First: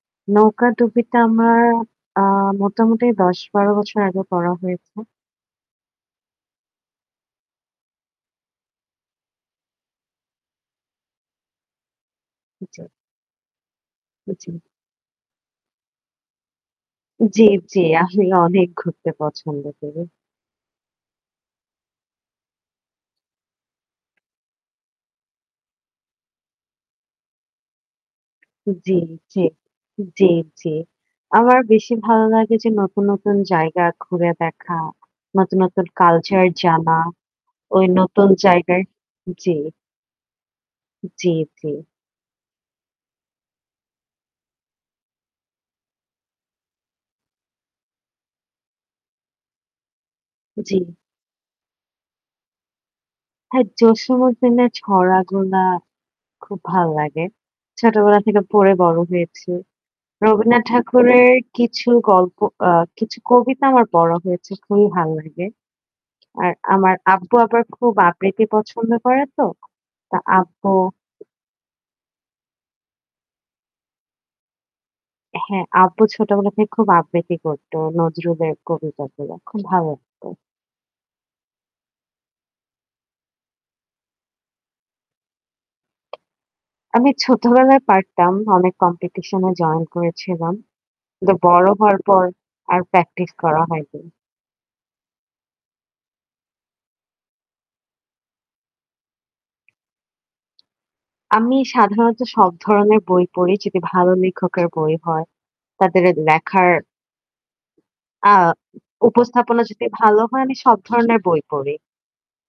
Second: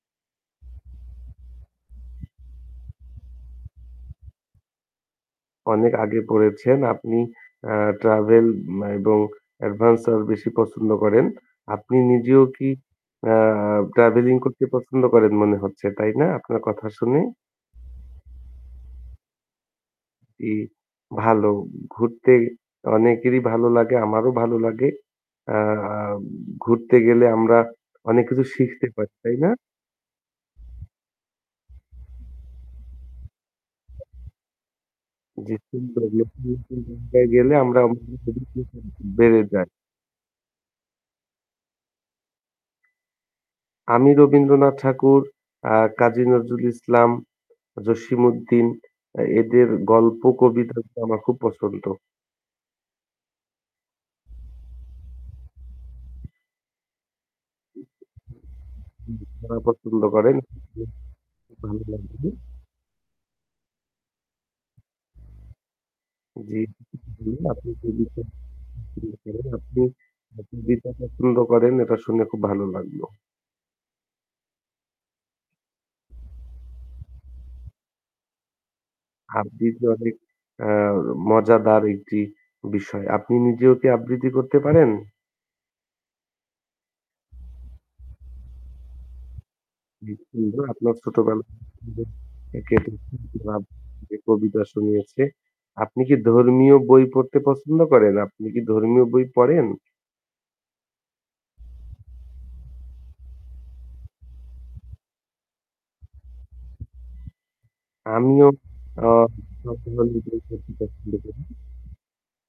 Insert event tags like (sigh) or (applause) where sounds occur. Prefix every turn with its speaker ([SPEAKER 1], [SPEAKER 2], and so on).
[SPEAKER 1] নৌকাডুবি টা আমার অ্যা মোটামুটি ১০-১২ বছর আগে পড়া হয়েছে।
[SPEAKER 2] অনেক আগে পড়েছেন। আপনি অ্যা ট্রাভেল এবং এডভেঞ্চার বেশি পছন্দ করেন। আপনি নিজেও কি
[SPEAKER 1] জি।
[SPEAKER 2] অ্যা ট্রাভেলিং
[SPEAKER 1] জি।
[SPEAKER 2] করতে পছন্দ করেন মনে হচ্ছে, তাই না? আপনার কথা শুনে।
[SPEAKER 1] জি, জি। আমি অনেক ঘুরতে পছন্দ করি।
[SPEAKER 2] ই ভালো। ঘুরতে অনেকেরই ভালো লাগে। আমারও ভালো লাগে। অ্যা ঘুরতে গেলে আমরা অনেক কিছু শিখতে
[SPEAKER 1] জি,
[SPEAKER 2] পারি। তাই
[SPEAKER 1] জি।
[SPEAKER 2] না?
[SPEAKER 1] জি, জি। আমার বেশি ভালো লাগে যে নতুন, নতুন জায়গা ঘুরে দেখা,
[SPEAKER 2] জি,
[SPEAKER 1] নতুন, নতুন
[SPEAKER 2] সুন্দর
[SPEAKER 1] কালচার
[SPEAKER 2] বলেছেন
[SPEAKER 1] জানা,
[SPEAKER 2] (unintelligible) গেলে
[SPEAKER 1] ঐ
[SPEAKER 2] আমরা
[SPEAKER 1] নতুন জায়গায়
[SPEAKER 2] (unintelligible) বেড়ে
[SPEAKER 1] জি।
[SPEAKER 2] যায়।
[SPEAKER 1] জি, জি।
[SPEAKER 2] আমি রবীন্দ্রনাথ ঠাকুর, অ্যা কাজী নজরুল ইসলাম, জসিম উদ্দিন অ্যা এদের গল্প কবিতা
[SPEAKER 1] জি।
[SPEAKER 2] গুলো আমার খুব পছন্দ।
[SPEAKER 1] হ্যাঁ, জসিম উদ্দিনের ছড়া গুলা খুব ভাল লাগে। ছোটবেলা থেকে পড়ে বড় হয়েছি।
[SPEAKER 2] (unintelligible) পছন্দ করেন
[SPEAKER 1] রবীন্দ্রনাথ ঠাকুরের কিছু
[SPEAKER 2] (unintelligible)
[SPEAKER 1] গল্প অ্যা কিছু কবিতা আমার পড়া হয়েছে। খুবই ভাল লাগে। আর
[SPEAKER 2] জি,
[SPEAKER 1] আমার
[SPEAKER 2] জি।
[SPEAKER 1] আব্বু আবার
[SPEAKER 2] আপনি
[SPEAKER 1] খুব
[SPEAKER 2] বলেছেন
[SPEAKER 1] আবৃতি পছন্দ করে তো।
[SPEAKER 2] আপনি
[SPEAKER 1] তো আব্বু
[SPEAKER 2] কবিতা পছন্দ করেন এটা শুনে খুব ভালো লাগলো।
[SPEAKER 1] হ্যাঁ, আব্বু ছোটবেলা থেকে খুব আবৃত্তি করত। নজরুলের কবিতা গুলো খুব
[SPEAKER 2] আবৃত্তি
[SPEAKER 1] ভালো
[SPEAKER 2] অনেক
[SPEAKER 1] লাগতো।
[SPEAKER 2] অ্যা মজাদার একটি বিষয়। আপনি নিজেও কি আবৃত্তি করতে পারেন?
[SPEAKER 1] আমি ছোটবেলায় পারতাম। অনেক কম্পিটিশন এ জয়েন
[SPEAKER 2] জি,
[SPEAKER 1] করেছিলাম।
[SPEAKER 2] সুন্দর। আপনার
[SPEAKER 1] কিন্তু
[SPEAKER 2] ছোটবেলা
[SPEAKER 1] বড় হওয়ার
[SPEAKER 2] (unintelligible)
[SPEAKER 1] পর
[SPEAKER 2] আপনার
[SPEAKER 1] আর প্র্যাকটিস করা
[SPEAKER 2] আব্বু
[SPEAKER 1] হয়নি।
[SPEAKER 2] আপনাকে কবিতা শুনিয়েছে। আপনি কি ধর্মীয় বই পড়তে পছন্দ করেন? আপনি কি ধর্মীয় বই পড়েন?
[SPEAKER 1] আমি সাধারণত সব ধরনের বই পড়ি যদি ভালো লেখকের বই হয় তাদের লেখার অ্যা
[SPEAKER 2] আমিও অ্যা
[SPEAKER 1] উপস্থাপনা
[SPEAKER 2] সব
[SPEAKER 1] যদি
[SPEAKER 2] ধররনের
[SPEAKER 1] ভালো
[SPEAKER 2] বই
[SPEAKER 1] হয় আমি
[SPEAKER 2] পড়তে
[SPEAKER 1] সব
[SPEAKER 2] পছন্দ
[SPEAKER 1] ধরনের
[SPEAKER 2] করি।
[SPEAKER 1] বই পড়ি।